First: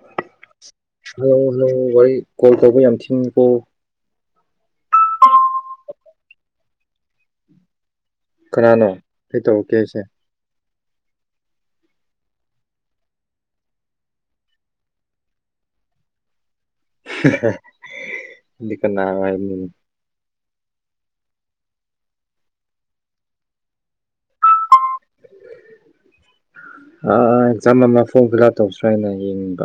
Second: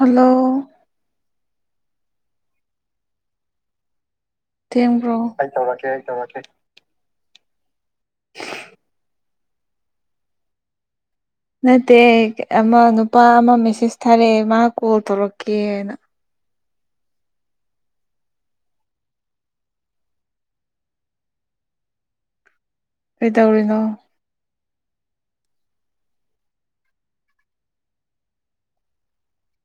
hello ꯑꯗꯨ ꯋꯥꯔꯤ call ꯇꯧꯕ ꯌꯥꯝ ꯊꯤꯀꯣ ꯊ꯭ꯔꯣ ꯑꯩ ꯇꯧꯔꯛꯀꯦ ꯑꯩ ꯇꯧꯔꯛꯀꯦ ꯀꯅꯥꯅꯣ ꯐ ꯇ ꯀꯦꯁ ꯅꯠꯇꯦ ꯑꯃ ꯅꯨꯄꯥ ꯑꯃ ꯃꯦꯁꯦꯁ ꯊꯥꯔꯛꯑꯦ ꯃꯥ ꯀꯣꯜ ꯇꯧꯔꯛꯀꯦꯅ ꯏ ꯀꯣ [unintelligible] [inaudible] ꯀꯩ ꯇꯧꯔꯤꯅꯣ ꯑꯥ ꯑꯦꯛꯖꯥꯝ ꯑꯃ ꯐꯣꯔꯝ ꯐꯤꯜ ꯑꯞ ꯇꯧꯁ꯭ꯔ ꯍꯥꯏꯅ ꯌꯦꯡꯅꯤꯡꯕ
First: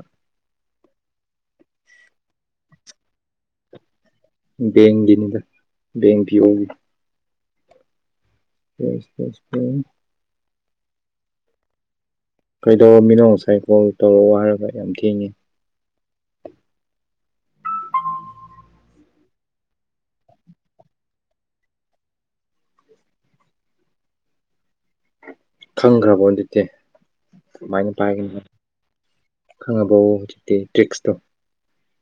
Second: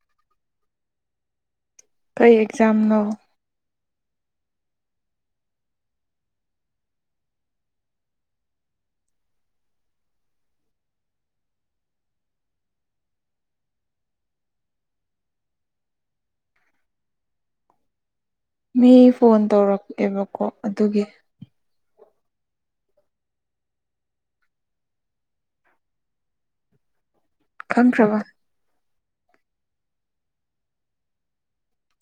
ꯀꯩ ꯑꯦꯛꯖꯝ ꯅ ꯕꯦꯡꯒꯤꯅꯤꯗ ꯕꯦꯡ ꯄ ꯑꯣꯏꯒꯤ ꯐꯦꯁ ꯐꯦꯁ ꯐꯦ ꯀꯩꯗꯧꯃꯤꯅꯣ ꯉꯁꯥꯏ ꯀꯣꯜ ꯇꯧꯔꯛꯑꯣ ꯍꯥꯏꯔꯒ ꯌꯥꯝ ꯊꯦꯡꯉꯤ [unintelligible] [inaudible] ꯃꯤ ꯐꯣꯟ ꯇꯧꯔꯛꯑꯦꯕꯀꯣ ꯑꯗꯨꯒꯤ ꯈꯪꯈ꯭ꯔꯕꯣ ꯑꯗꯨꯗꯤ ꯁꯃꯥꯏꯅ ꯈꯪꯈ꯭ꯔꯕ ꯄꯥꯏꯒꯅꯤ ꯈꯉꯕꯣ ꯍꯧꯖꯤꯛꯇꯛꯇꯦ ꯇ꯭ꯔꯤꯛꯁꯇꯣ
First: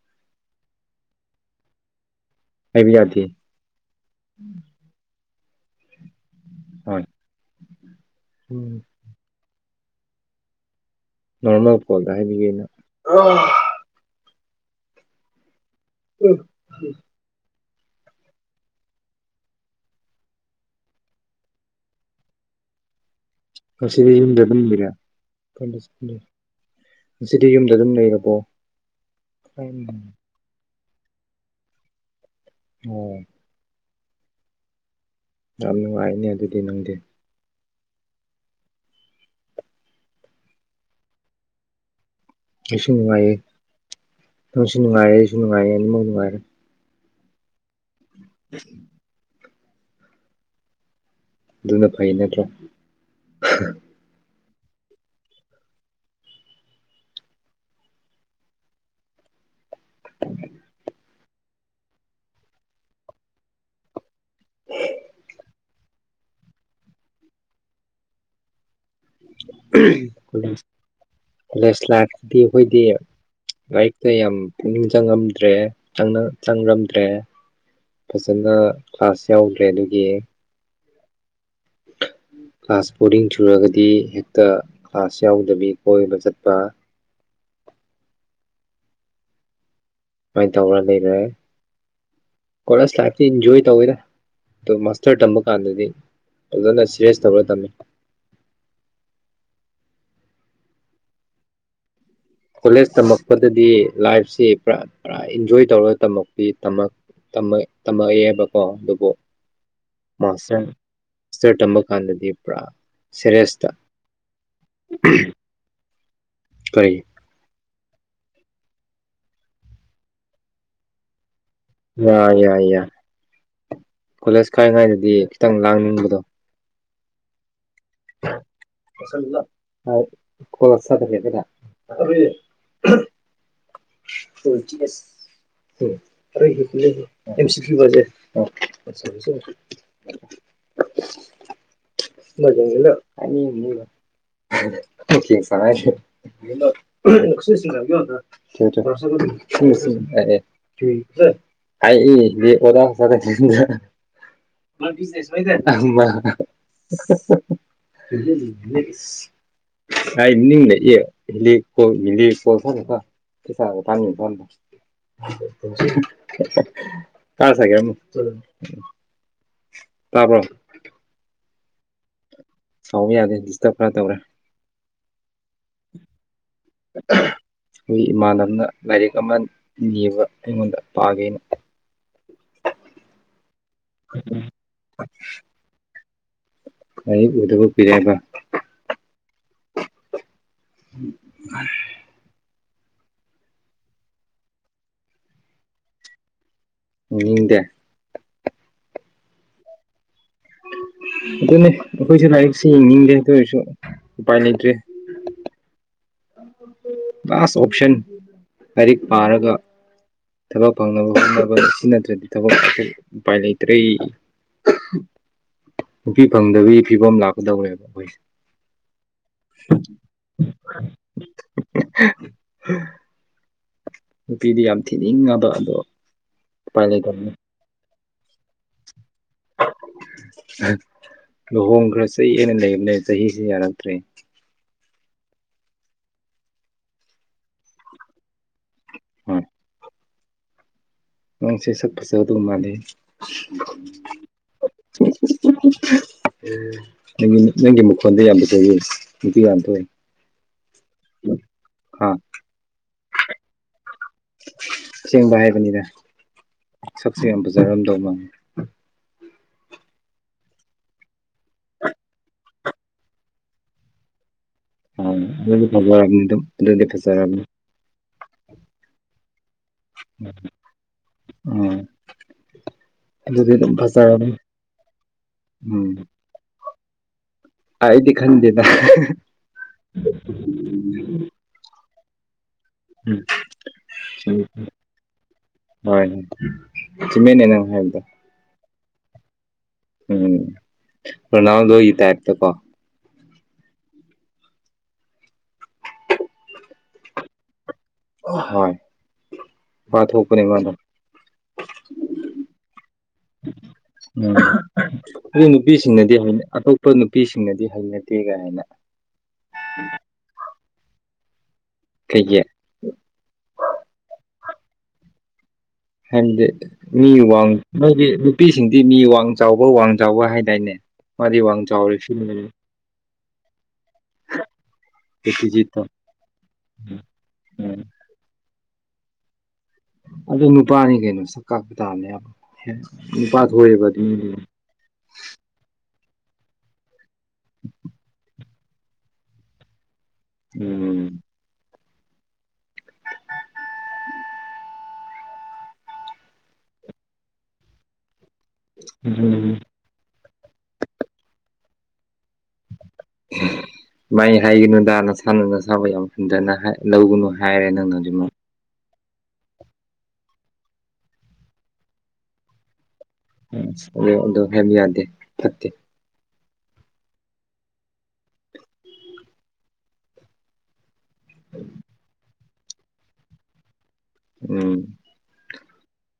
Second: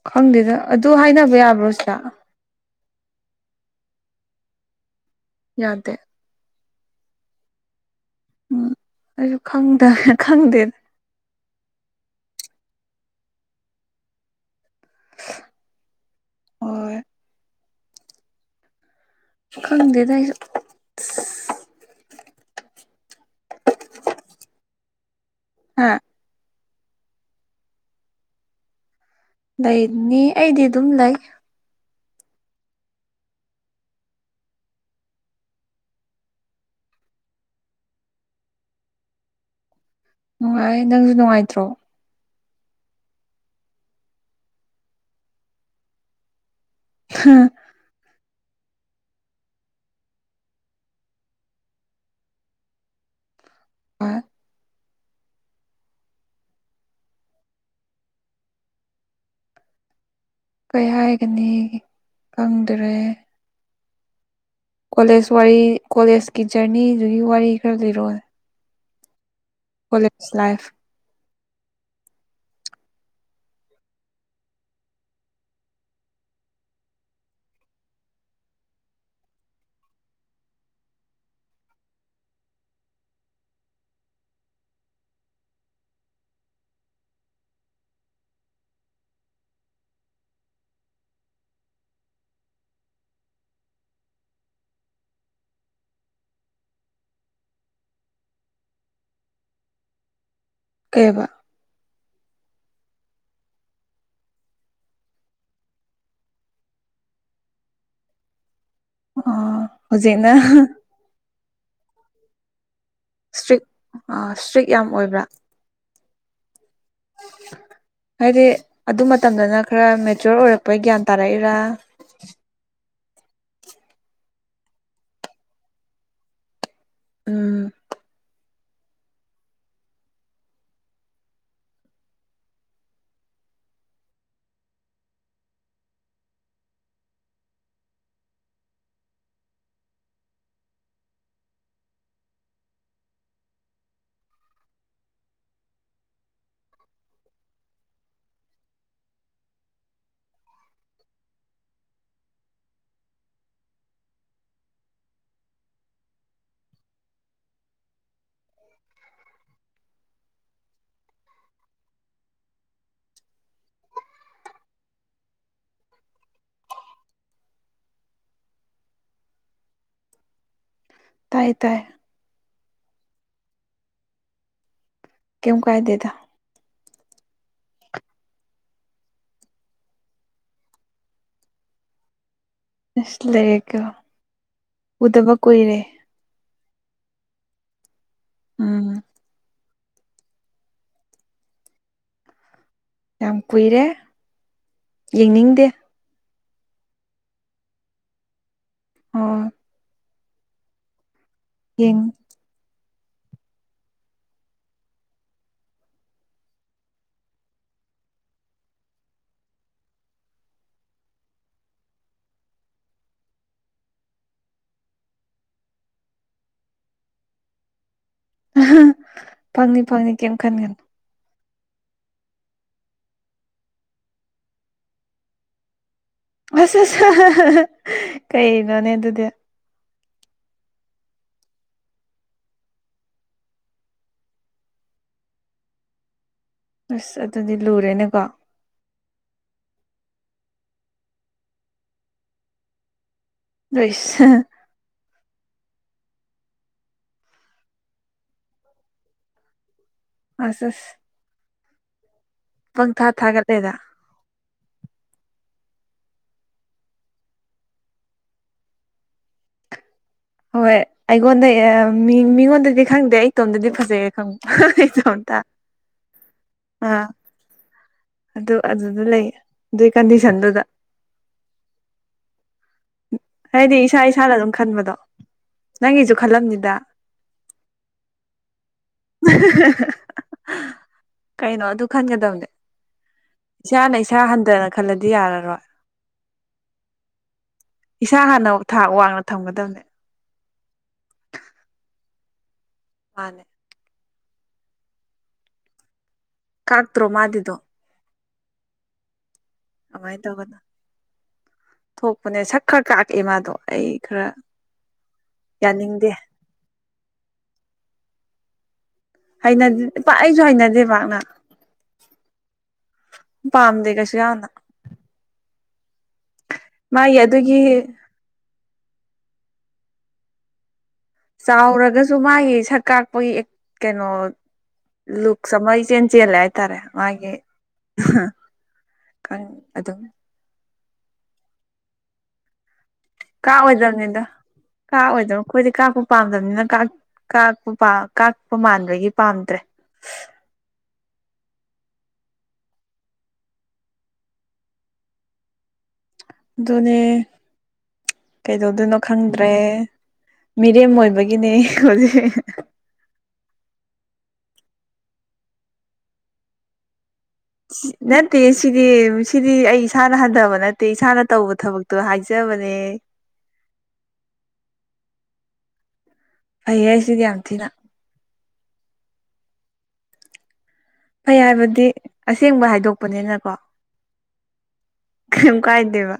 ꯈꯪꯗꯦꯗ ꯑꯗꯨ ꯍꯥꯏꯅꯕ ꯌꯥꯕ꯭ꯔꯣ ꯁꯤꯗ ꯍꯥꯏꯕꯤ ꯌꯥꯗꯤ ꯌꯥꯗꯦ ꯍꯣꯏ ꯎꯝ ꯑꯩꯁꯨ ꯈꯪꯗ ꯈꯪꯗꯦ ꯅꯣꯔꯃꯦꯜ ꯀꯣꯜꯗ ꯍꯥꯏꯕꯤꯒꯤꯦꯩꯅ [unintelligible] [inaudible] ꯍꯣꯏ ꯈꯪꯗ ꯇ ꯉꯁꯤ ꯌꯨꯝꯗꯕꯤꯔ ꯍꯥ ꯉꯁꯤꯗꯤ ꯌꯨꯝꯗ ꯑꯗꯨꯝ ꯂꯩꯔꯕꯣ ꯎꯝ, ꯂꯩꯅꯤ ꯑꯩꯗꯤ ꯑꯗꯨꯝ ꯂꯩ ꯑꯣ ꯌꯥꯝ ꯅꯨꯡꯉꯥꯏꯅꯦ ꯑꯗꯨꯗꯤ ꯅꯪꯗꯤꯦ ꯅꯨꯡꯉꯥꯏ ꯅꯪꯁꯨ ꯅꯨꯡꯉꯥꯏꯇ꯭ꯔꯣ ꯏꯁꯨ ꯅꯨꯡꯉꯥꯏ ꯅꯅꯨꯡꯁꯨ ꯅꯨꯡꯉꯥꯏ ꯏꯁꯨ ꯅꯨꯡꯉꯥꯏ ꯑꯅꯤ ꯃꯅꯅꯨꯡꯉꯥꯏꯔ ꯍꯥꯥ [inaudible] ꯑꯗꯨꯅ ꯐꯩ ꯅꯠꯇ꯭ꯔꯣ ꯑꯦꯅꯤ ꯀꯪꯗ꯭ꯔꯦ ꯀꯣꯂꯦꯖ ꯋꯥꯔꯤ ꯀꯣꯂꯦꯖꯀꯤ ꯖꯔꯅꯤꯗꯨꯒꯤ ꯋꯥꯔꯤ ꯈꯔ ꯂꯤꯔꯣꯏ ꯀꯣꯂꯦꯖ ꯀꯣꯂꯦꯖ ꯂꯥꯞꯇꯤ ꯑꯩꯈꯣꯏꯗꯤ ꯂꯥꯏꯔꯤꯛꯇ ꯌꯥꯝ ꯄꯨꯛꯅꯤꯡ ꯆꯪꯉꯝꯗ꯭ꯔꯦ ꯆꯪꯔꯝꯗ꯭ꯔꯦ ꯐꯖꯅ ꯀ꯭ꯂꯥꯁ ꯌꯥꯎꯗ꯭ꯔꯦ ꯑꯗꯨꯒꯤ [inaudible] ꯀ꯭ꯂꯥꯁ ꯕꯣꯔꯗꯤꯡ ꯆꯨꯔꯒꯗꯤ ꯍꯦꯛꯇ ꯀ꯭ꯂꯥꯁ ꯌꯥꯎꯗꯕꯤ ꯀꯣꯏꯕ ꯆꯠꯄ ꯀꯃꯥꯏꯅ ꯇꯧꯔ ꯂꯩꯔꯦ ꯀ ꯂꯥꯏ ꯏꯟꯖꯣꯏ ꯇꯧꯋꯤꯗ ꯑꯗꯣ ꯃꯥꯁꯇꯔ ꯇꯝꯕ ꯀꯥꯟꯗꯗꯤ ꯐꯖꯅ ꯁꯦꯔꯤꯦꯁ ꯇꯧꯔ ꯇꯝꯃꯤ [inaudible] ꯀꯦꯕ ꯀꯣꯂꯦꯖ ꯇꯝꯃꯛꯄꯗꯗꯤ ꯂꯥꯏꯐꯁꯤ ꯄꯨꯔꯥ ꯄꯨꯔꯥ ꯏꯟꯖꯣꯏ ꯇꯧꯔꯒ ꯇꯝꯃꯛꯄꯤ ꯇꯃꯛ ꯇꯝꯃꯛꯑꯦꯕꯀꯣ ꯑꯗꯨ ꯁꯇꯔ ꯍꯧꯖꯤꯛꯅ ꯃꯥꯁꯇꯔ ꯇꯝꯕ ꯀꯥꯟꯗꯗꯤ ꯄꯨꯔꯥ ꯏꯁꯇ꯭ꯔꯤꯛ ꯁꯦꯔꯦꯁꯇ ꯏꯁꯇ꯭ꯔꯤꯛ ꯌꯥꯝ ꯑꯣꯏꯕ꯭ꯔꯥ ꯀꯔꯤ ꯍꯥꯏꯗꯤ ꯑꯗꯨ ꯃꯇꯝꯗꯅ ꯈꯔ ꯃꯦꯆꯣꯔ ꯑꯣꯏꯔꯛꯄꯩ ꯒ꯭ꯌꯥꯟ ꯇꯥꯔꯛꯏ ꯑ ꯀꯣꯂꯦꯖ ꯀꯥꯏꯉꯥꯏꯗꯗꯤ ꯈꯤꯇꯪ ꯂꯥꯡꯅꯤꯡꯕꯗꯣ ꯎꯝ ꯀꯗꯗꯔ [unintelligible] [unintelligible] [inaudible] ꯃꯖꯥ ꯏꯂ ꯑ ꯁꯥꯏꯒ [inaudible] ꯑꯩ ꯑꯣ ꯅꯦꯁꯗ [inaudible] ꯀꯥꯏ ꯃꯤ ꯍ ꯀꯣ ꯍꯂꯤ ꯀꯣ ꯊꯀ ꯀꯁꯥ ꯇꯥꯥꯟ ꯊꯣ [unintelligible] ꯇꯥꯕ꯭ꯔꯣ ꯇꯥꯏ ꯇꯥꯏ ꯍꯥꯎꯕ ꯌꯥꯗꯦ ꯗꯤꯁꯇꯔꯕ ꯈꯔ ꯇꯧꯔꯦ ꯀꯃ ꯀꯥꯏꯗꯦꯗ [inaudible] ꯑꯩꯈꯣꯏ ꯏꯃꯥꯟꯅꯕꯅ ꯂꯥꯏꯔꯤꯛ ꯑꯃ ꯅꯤꯕ ꯑꯩꯉꯣꯟꯗ ꯄꯥꯒꯦꯅ ꯂꯩ ꯀ ꯎꯗꯕ ꯀꯣꯏꯔꯦ ꯑꯩ ꯎꯗꯕ ꯄꯔꯕ ꯎꯝ ꯑ ꯌꯥꯝ ꯀꯨꯏꯔꯦ ꯌꯦꯡꯅꯤꯡꯗꯦ ꯎꯗꯦ ꯑꯣ ꯑꯗꯨꯅꯦ ꯌꯦꯡ ꯑꯩꯈꯣꯏꯁꯨ ꯂꯥꯏꯔꯤꯛꯁꯤ ꯌꯦꯡꯅꯤꯡꯉ ꯀꯁꯨꯥꯏꯅꯤꯇ꯭ꯔꯔꯤ ꯂꯥꯁ ꯑꯣꯞꯁꯟ ꯂꯥꯏꯔꯤꯛ ꯄꯥꯔꯒ ꯊꯕꯛ ꯐꯪꯅꯕ ꯍꯣꯠꯅꯕ ꯁꯤ ꯅꯠꯇ꯭ꯔꯗꯤ ꯊꯕꯛꯈ ꯎꯄꯥꯏ ꯂꯩꯇ꯭ꯔꯦ ꯅꯨꯄꯤ ꯐꯪꯗꯕꯒꯤ ꯐꯤꯕꯝ ꯂꯥꯛꯀꯗꯧꯔꯦꯕ ꯑꯩꯈꯣꯏꯁꯦ ꯐꯪꯅꯤ ꯐꯪꯅꯤ ꯀꯩꯝ ꯈꯟꯒꯅꯨ ꯍ [unintelligible] [inaudible] ꯅꯨꯄꯤꯗꯤ ꯌꯥꯝ ꯊꯤꯅꯤꯡꯉꯗ ꯑꯗꯣ ꯑꯁ ꯎꯄꯥꯏ ꯑꯁ ꯂꯩꯇꯕ ꯀꯩꯅꯣꯅꯦ ꯑꯗꯨꯗꯤ ꯂꯨꯍꯣꯡꯈ꯭ꯔ ꯆꯩ ꯑꯅ ꯂꯩꯕꯅꯦ ꯆꯍꯤꯁꯤ ꯌꯥꯔꯛꯇ꯭ꯔꯦ ꯑꯁ ꯑꯗꯨꯗꯤ ꯂꯨꯔꯦꯅꯦꯀꯣ ꯍꯝ ꯅꯪꯁꯦ ꯁꯠꯄꯁꯨ ꯑꯗꯨ ꯃꯥꯜꯂꯤꯦ ꯁ [unintelligible] [inaudible] ꯅꯒꯤ ꯅꯪꯒꯤ ꯃꯈꯣꯟꯗ ꯌꯥꯝ ꯄꯨꯊꯣꯛꯑ ꯅꯨꯡꯇꯤ ꯌꯥꯝ ꯊꯣꯛꯑꯦ ꯑꯁꯁ [unintelligible] [inaudible] ꯑ [unintelligible] [inaudible] ꯄꯪ ꯊꯥ ꯊꯥꯒꯠꯂꯦꯗ ꯆꯦꯡꯕ ꯍꯥꯏꯕꯅꯤꯅ ꯁꯛꯁꯦꯡ ꯌꯥꯝ ꯐꯖꯔꯝꯗꯧ ꯃꯪꯉ ꯍꯣꯏ ꯑꯩꯉꯣꯟꯗ ꯃꯤ ꯃꯤꯉꯣꯟꯗꯗꯤ ꯈꯪꯗꯦ ꯑꯩ ꯏꯇꯣꯝꯗꯗꯤ ꯐꯖꯩꯌꯦ ꯈꯪ ꯐ ꯐ ꯑꯥ [unintelligible] [inaudible] ꯑꯗꯨ ꯑꯗꯨꯗ ꯂꯩ ꯑꯗꯨꯏ ꯀꯟꯗꯤꯁꯟꯗꯨꯗ ꯑꯥ ꯑꯗꯨꯗꯤ ꯑꯗꯨꯝ ꯍꯥꯏꯗꯤ ꯏꯁꯥ ꯏꯁꯥꯅ ꯐꯖꯔꯕꯅꯤ ꯑꯗꯨꯝ ꯈꯟꯕꯗꯣ ꯅꯪꯒꯤꯁꯨ ꯈꯜꯂꯝꯅꯤꯗ ꯑꯗꯤ ꯈꯟꯗꯗ ꯀꯩꯅꯣ ꯑꯗꯨ ꯈꯟꯒꯗꯕꯅꯦ ꯏꯁꯥꯅ ꯏꯁꯥ ꯍꯟꯊꯅ ꯈꯜꯂꯗꯤ ꯌꯥꯔꯔꯣꯏ ꯍꯣꯏ ꯆꯨꯝꯃꯦꯅꯦ ꯅꯪ ꯍꯥꯏꯕꯗꯣ ꯏꯁꯥ ꯍꯥꯟꯅ ꯊꯥꯛ ꯋꯥꯡꯅ ꯊꯝꯒꯗꯕꯅꯦ ꯎꯝ ꯄ ꯅꯎꯗꯣꯒꯇꯥꯏꯔ ꯇ ꯀꯣ ꯃꯥꯅꯦ ꯀꯥꯥꯛꯇ꯭ꯔꯣ ꯃꯥꯗꯗꯨꯣ ꯍ ꯋꯥ ꯑꯗꯨꯃꯥꯏꯅ ꯇꯧꯒꯅ ꯍꯒꯃꯅ [unintelligible] [inaudible] ꯊꯣꯛꯄꯅꯦ ꯁꯛ ꯈꯔ ꯀꯥꯑꯦ ꯃꯥꯗꯣ ꯑꯩ ꯈꯔ ꯎꯝ ꯑꯗꯨ ꯌꯥꯅꯤꯡꯗꯦ ꯅꯨꯄꯤꯁꯤꯡꯅꯗꯤ ꯍꯩꯅ ꯑꯇꯣꯞꯄ ꯅꯨꯄꯤꯁꯤꯡꯅꯗꯤ ꯍꯩꯅꯗꯦ ꯀ ꯍꯥꯏꯅ ꯍꯩꯅ ꯏꯄꯥ ꯑꯩꯁꯨ ꯍꯩꯅꯗꯦꯕꯅ ꯀꯩꯒꯤ ꯄꯥꯝꯗ ꯀꯁ ꯍꯥꯏꯅ ꯍꯟꯗꯦ ꯃꯤ ꯃꯥꯒꯤ ꯑꯗꯨꯒꯤ ꯋꯥꯡꯒꯤ ꯅꯨꯄꯤ ꯁꯤꯡꯗꯤ ꯃꯤ ꯋꯥꯡ ꯆꯥꯎꯕ ꯋꯥꯡ ꯆꯥꯎꯕ ꯍꯥꯏꯗꯥꯏꯅꯦ ꯃꯥꯗꯤ ꯋꯥꯡ ꯆꯥꯎꯔꯦ ꯆꯥꯎꯔꯒꯁꯨ ꯁꯤꯅꯦ ꯃꯥꯒꯤ ꯁꯛ ꯀꯥꯛꯄꯒꯤ ꯀꯩꯅꯣ ꯂꯨꯛ ꯁ ꯔꯦꯀ꯭ꯋꯤꯖꯤꯠꯇꯣ ꯆꯦꯟꯦꯟꯁꯤꯂꯦ ꯍꯥꯏ ꯇꯔꯦ ꯃꯥꯦ ꯎꯝ ꯀ ꯑꯗꯨ ꯑꯗꯨꯝ ꯑꯗꯨ ꯅꯨꯄꯥꯅꯤ ꯀꯩꯅꯣ ꯁꯛ ꯀꯥꯄ ꯇꯥꯔꯅꯦꯕ ꯀꯥꯑꯣꯏꯗꯕꯅꯤꯗ ꯀꯥꯑꯣꯏꯗꯕ ꯑꯩꯈꯣꯏꯗꯤ ꯀꯥꯞꯄ ꯄꯥꯝꯗꯕꯅꯤꯅ ꯀ ꯀꯥꯛꯄ ꯃꯥꯟꯕꯒꯤ ꯄꯥꯝꯗ꯭ꯔꯦ ꯎꯝ ꯑꯗꯨꯅꯦ ꯀꯩꯗꯧꯗꯣꯏꯅꯣ ꯈꯪꯗ꯭ꯔꯦ ꯎꯝ ꯃꯤꯔꯦꯝ ꯑꯣꯏꯕꯒꯤꯅꯦ ꯍꯧꯖꯤꯛ ꯃꯥꯏ ꯍꯥꯏꯒꯅꯨ ꯗꯥꯅ ꯁꯥꯟꯅꯅ ꯁꯥꯕ ꯌꯥꯝ ꯍꯟꯖꯅ ꯂꯧꯒꯅꯨ ꯍꯥꯏ ꯅ ꯇꯁꯤ ꯁꯤꯗꯤ ꯁꯤꯗꯤ ꯑꯩ ꯏꯁꯥꯅ ꯍꯟꯊꯕ ꯅꯠꯇꯦ ꯏꯁꯥꯅ ꯇꯧꯕ ꯊꯕꯛꯇꯣ ꯍꯥꯏꯖꯕꯅꯦ ꯑꯗꯨ ꯑꯗꯨꯣ ꯍꯥꯏ ꯌꯥꯗꯦ ꯐꯠꯇꯦ ꯐꯩꯌꯦ ꯑꯩꯁꯤꯗꯤ ꯌꯥꯝ ꯊꯤꯅ ꯐꯩ ꯍꯥꯏꯕꯗꯤ ꯑꯁꯦꯡꯕ ꯍꯥꯏꯗꯣꯛꯄꯅꯤꯅꯀꯣ ꯎꯝ ꯌꯥꯝꯝ ꯀꯥꯏꯗꯦꯕ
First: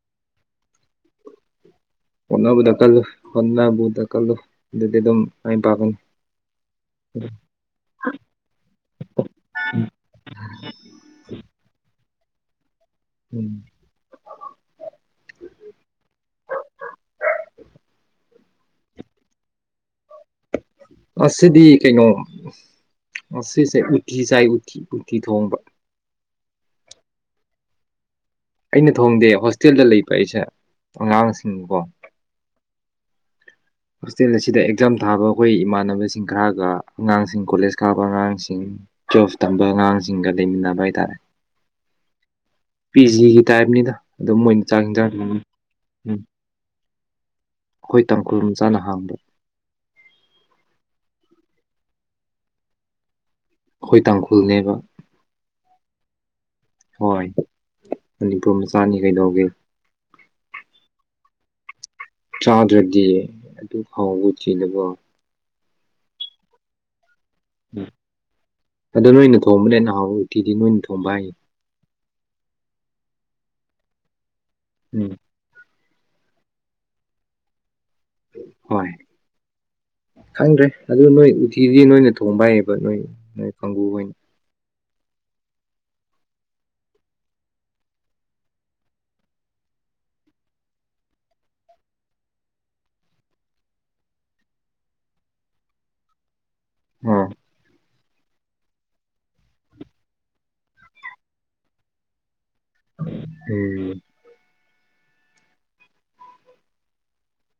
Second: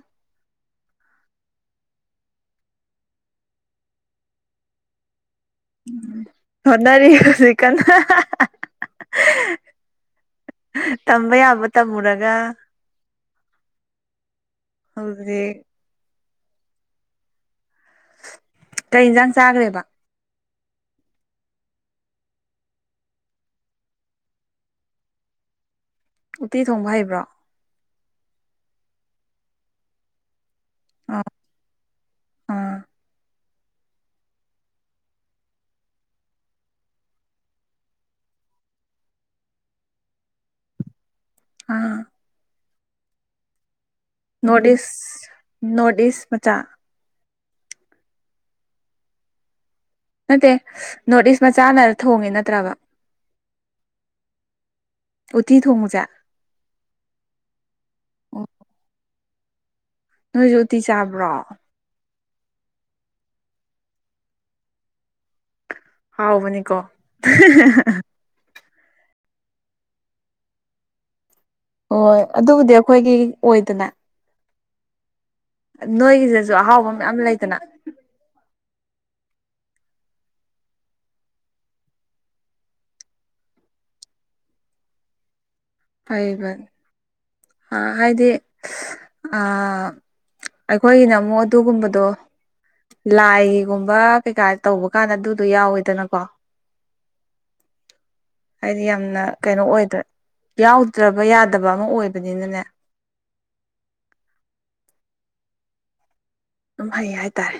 ꯀꯅꯥꯕꯨ ꯗꯀꯜꯨ ꯍꯅꯥꯕꯨ ꯗꯀꯜꯨꯗꯤ ꯑꯗꯨꯝ ꯃꯥꯏ ꯄꯥꯛꯀꯅꯤ ꯍꯅꯔꯤꯁꯤ ꯀꯅ ꯇꯝꯕ ꯌꯥꯕ ꯇꯝꯃꯨꯔꯒ ꯎꯝ ꯍ‌ꯦ ꯀꯩ ꯌꯦꯟꯁꯥꯡ ꯆꯥꯈ꯭ꯔꯦꯕ ꯑꯁꯗꯤ ꯀꯩꯅꯣ ꯑꯁꯤꯁꯦ ꯎꯇꯤ ꯆꯥꯏ ꯎꯠꯇꯤ ꯎꯇꯤ ꯊꯣꯡꯕ ꯎꯇꯤ ꯊꯣꯡꯕ ꯍꯩꯕ꯭ꯔꯣ ꯑꯩꯅ ꯊꯣꯡꯗꯦ ꯍꯣꯁꯇꯦꯜꯗ ꯂꯩꯕ ꯑꯩꯁꯦ ꯑ ꯑꯉꯥꯡꯁꯤꯡꯀꯣ ꯑꯥ ꯍꯣꯁꯇꯦꯜ ꯑꯁꯤꯗ ꯑꯦꯛꯖꯥꯝ ꯊꯥꯕ ꯑꯩꯈꯣꯏ ꯏꯃꯥꯟꯅꯕꯁꯤꯡ ꯈꯔꯒ ꯑꯉꯥꯡꯁꯤꯡ ꯀꯣꯂꯦꯖ ꯀꯥꯕ ꯑꯉꯥꯡꯁꯤꯡ ꯆꯣꯞ ꯇꯝꯕ ꯑꯉꯥꯡꯁꯤꯡꯒ ꯂꯩꯃꯤꯟꯅꯕ ꯍꯥꯏꯇꯥꯔꯦ ꯑꯥ ꯄꯤꯖꯤꯒꯤ ꯇꯥꯏꯞꯅꯤꯗ ꯑꯗꯨꯝ ꯃꯣꯏꯅ ꯅꯣꯔꯠ ꯆꯥꯡ ꯏꯁ ꯌꯦꯟꯖꯥꯡ ꯅꯣꯔꯠ ꯎꯝ ꯏꯁ ꯃꯆꯥ ꯑꯩꯈꯣꯏ ꯇꯥꯡꯈꯨꯜ ꯆꯥꯅ ꯍꯥꯡꯕ ꯅꯠꯇꯦ ꯅꯣꯔꯠ ꯏꯁ ꯃꯆꯥꯅ ꯊꯣꯡꯉꯦ ꯅꯠꯇ꯭ꯔꯕ ꯑꯩꯈꯣꯏ ꯇꯥꯡꯈꯨꯜꯅꯦꯕ ꯆꯥꯛ ꯍꯣꯏ ꯃꯅꯤꯄꯨꯔ ꯃꯆꯥꯅꯤ ꯀꯩꯗꯧꯒꯦ ꯅꯣꯏꯁꯨ ꯎꯇꯤ ꯆꯥꯕ꯭ꯔꯣ ꯆꯥꯗ꯭ꯔꯗꯤ ꯑꯗꯨ ꯍꯥꯎꯕ ꯆꯦꯜꯂꯀꯣ ꯍꯥꯎꯕꯅꯤꯀꯣ ꯑꯣ ꯅꯣꯏꯅ ꯊꯣꯡꯕꯅꯦ ꯑ ꯅꯍꯥꯎꯕ ꯎꯇꯤꯗꯤ ꯅꯣꯏꯅ ꯊꯣꯡꯕ ꯍꯥꯏꯌꯦ ꯍꯣꯏ ꯑꯗꯨꯕꯨꯗꯤ ꯑꯩꯈꯣꯏꯒꯤ ꯑꯣꯏꯗꯅ ꯎꯝ ꯅꯣꯏꯒꯤꯁꯤꯁꯨ ꯑꯍꯥꯎꯕ ꯃꯌꯥꯝ ꯂꯩꯗꯅ ꯍꯣꯏ ꯈꯪꯗ꯭ꯔꯦ ꯑꯗꯨ ꯅꯣꯏ ꯎꯇꯤꯗꯤ ꯅꯣꯏꯅ ꯊꯣꯡꯕ ꯍꯥꯏꯌꯦꯕ ꯅꯣꯏ ꯅꯣꯏ ꯀꯥꯡꯒꯨ ꯑꯣꯏꯅ ꯐꯩꯕꯅꯤ ꯑ ꯍꯥꯏꯗꯤ ꯑ ꯑꯩꯈꯣꯏꯒꯤꯅ ꯑꯃꯨꯛ ꯑꯗꯨꯒꯨꯝꯕꯗꯣ ꯂꯥꯏꯒꯨꯝꯕ ꯀꯩꯀꯥ ꯇꯧꯕ ꯀꯥꯟꯗ ꯑꯗꯨꯗꯣ ꯌꯥꯎꯋꯤꯗꯅꯀꯣ ꯑꯝ ꯍꯥꯏꯗꯤ ꯌꯥꯝꯅ ꯀꯩꯅꯣ ꯑꯣꯏꯗ꯭ꯔꯦ ꯌꯥꯎꯗ꯭ꯔꯕ ꯌꯥꯗꯕ ꯑꯃ ꯑꯣꯏꯕꯅꯤꯅꯅꯦ ꯎꯝ ꯑꯗꯨꯝ ꯐꯩ ꯍꯥꯏꯇꯥꯔꯦ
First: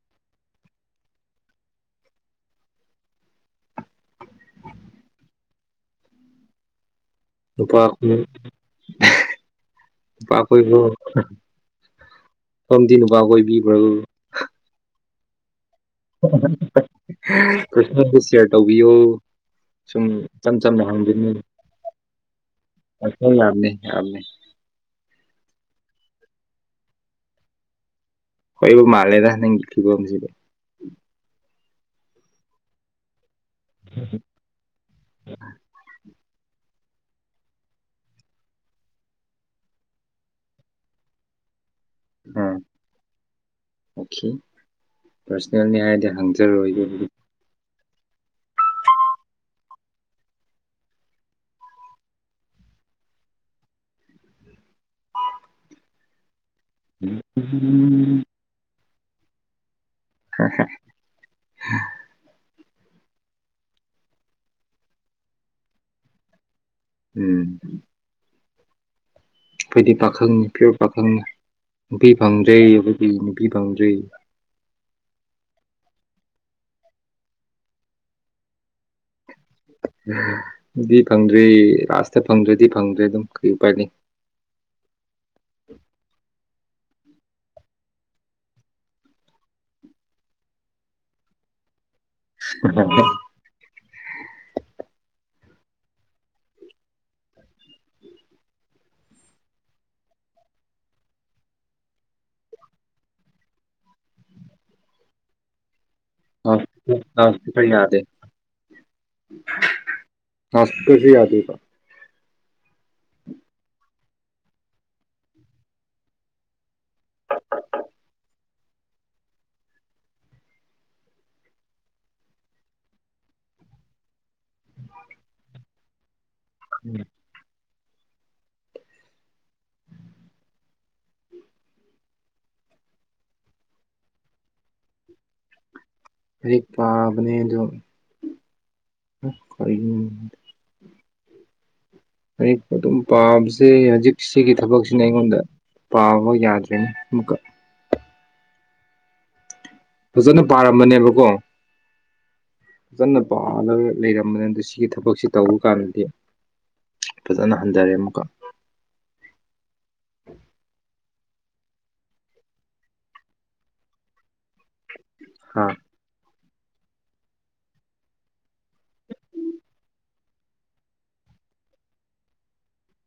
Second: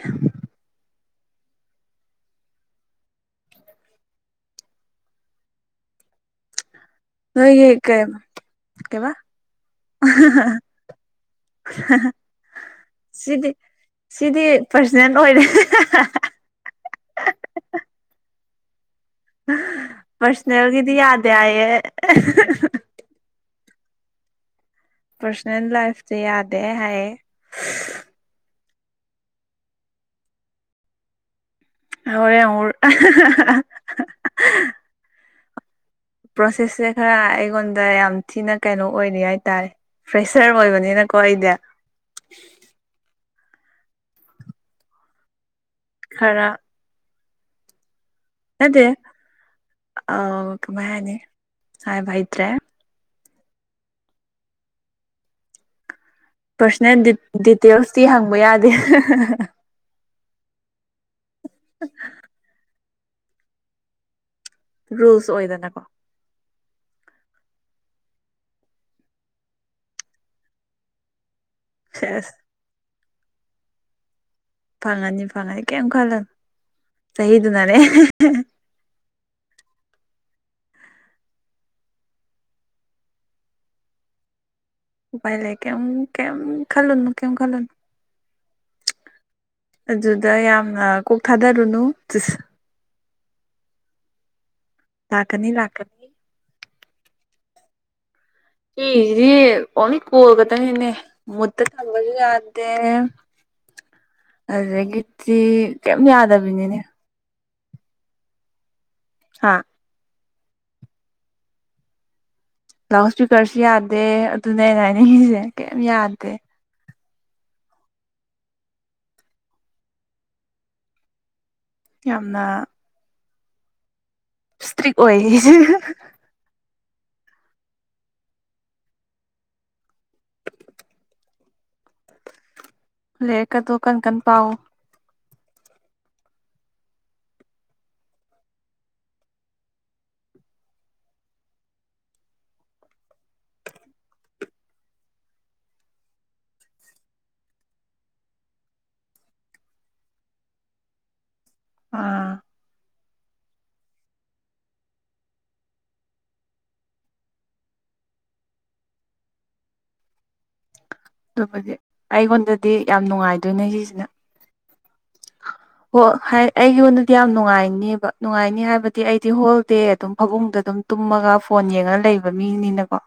ꯅꯣꯏꯒꯤ ꯅꯨꯄꯥ ꯀꯩ ꯀꯩꯕꯥ ꯄꯥꯈꯣꯏꯣ ꯐꯝꯗꯤ ꯅꯨꯨꯄꯥ ꯑꯣꯏꯕꯤꯕ꯭ꯔꯕ ꯏꯗꯦꯟ ꯑꯣꯏꯔꯦ ꯀ꯭ꯔꯤꯁꯅꯁꯦ ꯁꯤꯌꯥꯔ ꯇꯧꯕꯤꯌꯨ ꯁꯨꯝ ꯏꯆꯝ ꯆꯝꯅ ꯄꯔꯁꯣꯅꯦꯜꯒꯤꯗꯤ ꯌꯥꯗꯦ ꯍꯥꯡꯕꯤꯅꯤꯪ ꯍꯥꯏꯌꯦ ꯂꯥꯛꯑꯅꯤ ꯌꯥꯝꯃꯦ ꯄꯔꯁꯣꯅꯦꯜ ꯂꯥꯏꯐꯁꯦ ꯌꯥꯗꯦ ꯍꯥꯏꯌꯦ ꯍꯣꯏꯕꯨ ꯃꯥꯜꯦꯗ ꯅ ꯀ ꯀꯝꯁꯤꯕ ꯍꯔꯦꯔ ꯄ꯭ꯔꯣꯁꯦꯁꯁꯦ ꯈꯔ ꯑꯩꯉꯣꯟꯗ ꯌꯥꯝ ꯊꯤꯅ ꯀꯩꯅꯣ ꯑꯣꯏꯔꯤ ꯍꯥꯏꯇꯥꯔꯦ ꯐ꯭ꯔꯦꯁꯔ ꯑꯣꯏꯕꯅꯤꯅ ꯀꯣꯏꯗ ꯑ ꯑꯣꯀꯦ [unintelligible] ꯆꯅꯤ ꯍꯥꯏꯔꯗꯤ ꯍꯪꯖꯔꯣꯏꯗ ꯑꯗꯦ ꯑ ꯀꯃꯥꯏꯅꯤ ꯍꯥꯏꯕ ꯏꯗ꯭ꯔꯦ ꯄꯥꯔꯁꯣꯅꯦꯜ ꯎꯝ ꯗꯤꯇꯦꯜꯁꯇꯤ ꯍꯪꯕ ꯌꯥꯗꯦ ꯍ ꯍ [inaudible] ꯔꯨꯜꯁ ꯑꯣꯏꯗꯅꯀꯣ ꯎꯝ ꯗꯤ ꯄꯥꯈꯪꯅꯤ ꯄꯤꯌꯣꯔ ꯁꯦꯁ ꯄꯥꯈꯪꯄꯤꯕꯤꯕꯪꯗ꯭ꯔꯩ ꯑꯩ ꯅꯨꯄꯤ ꯐꯥꯡꯖꯩ ꯐꯪꯉꯅꯤ ꯐꯪꯉꯅꯤ ꯀꯩꯝ ꯈꯜꯂ ꯁꯩꯗꯨ ꯅꯅꯦ ꯗꯤ ꯐꯪꯗ꯭ꯔꯦ ꯂꯥꯁꯇ ꯐꯪꯗ꯭ꯔꯗꯤ ꯐꯪꯗ꯭ꯔꯦ ꯑꯗꯨꯝ ꯀꯩ ꯎꯄꯥꯏꯅꯤ ꯎꯥꯏ ꯂꯩ ꯀ ꯀ ꯈꯜꯣꯟ ꯀꯃ ꯈꯜꯣꯟ ꯑꯗꯨꯗ ꯌꯥꯝꯅ ꯀꯣꯛ ꯊꯥꯗꯔꯨꯅꯨ ꯑꯣ ꯇꯥꯛꯀꯅꯤ ꯂꯥꯛꯀꯅꯤ ꯍꯤꯗꯤ ꯑꯣꯅꯤ ꯀꯣꯜꯀꯇꯥꯅꯤꯅꯦ ꯃꯗ ꯊꯝꯕꯄꯁꯨ ꯌꯥꯗꯦ ꯑꯗꯒꯤꯘꯤ ꯀꯝ ꯌꯥꯗꯕꯤꯅꯤꯅꯦ ꯐ ꯌꯥꯗꯦ ꯍꯥꯥ ꯍꯁꯄꯤꯇꯜꯁꯤ ꯌꯥꯗꯕ ꯂꯥꯎꯠ ꯏꯁꯄꯤꯀꯔꯁꯨ ꯌꯥꯗꯦ ꯑꯗꯨꯅꯦꯩꯅ ꯍꯥꯏꯅꯤꯡꯉꯁꯦ ꯀꯩ ꯌꯥꯗꯦ ꯌꯥꯝꯅ ꯏꯁꯇ꯭ꯔꯤꯛ ꯑꯣꯏ ꯎꯝ ꯂꯩꯦ ꯀ ꯇꯣ ꯀꯟ ꯀꯟ ꯄꯥꯑꯣ ꯍꯧꯗꯤ ꯄꯥꯕꯅꯦ ꯑ ꯑꯗꯨꯣ ꯀ ꯑꯛ ꯑꯗꯨꯝ ꯄꯥꯕꯁꯦ ꯍꯧꯖꯤꯛ ꯁꯤꯒꯤ ꯊꯕꯛꯁꯤꯅ ꯑꯩꯉꯣꯟꯗ ꯄꯥꯕꯣ ꯌꯥꯗꯀ ꯐꯖꯅ ꯄꯥꯔꯝꯕꯅꯦꯕꯀꯣ ꯑꯥ ꯐꯖꯅ ꯄꯥꯂꯒ ꯂꯩꯔꯝꯕꯅꯤꯅ ꯑꯗ ꯁꯤꯒꯤ ꯊꯕꯛꯁꯤ ꯇꯧꯕ ꯀꯥꯟꯗꯗꯤ ꯐꯖꯅ ꯍꯟꯊꯔꯦ ꯑꯃꯨꯛꯀ [inaudible] ꯑꯗꯨꯕꯨꯗꯤ ꯑꯩꯉꯣꯟꯗꯗꯤ ꯌꯥꯝ ꯅꯨꯡꯉꯥꯏꯗꯣꯏꯅꯦ ꯁꯤꯁꯤꯅ ꯑꯥ ꯑꯣ ꯍꯥꯏ ꯑꯩꯒꯤꯉꯣꯟꯗꯗꯤ ꯌꯥꯝ ꯅꯨꯡꯉꯥꯏꯅꯦꯕ ꯅꯨꯡꯉꯥꯏꯅꯤ ꯍꯥꯏꯕꯗꯤ ꯑꯩꯗꯤ ꯍꯣꯜꯗꯦ ꯑꯗꯨꯝ ꯐꯥꯕꯨꯡꯗ ꯑꯗꯨꯝ ꯇꯨꯝꯃꯒ ꯐꯣꯟ ꯌꯦꯡꯉꯒ ꯂꯩꯕ ꯃꯤꯅꯤꯅꯀꯣ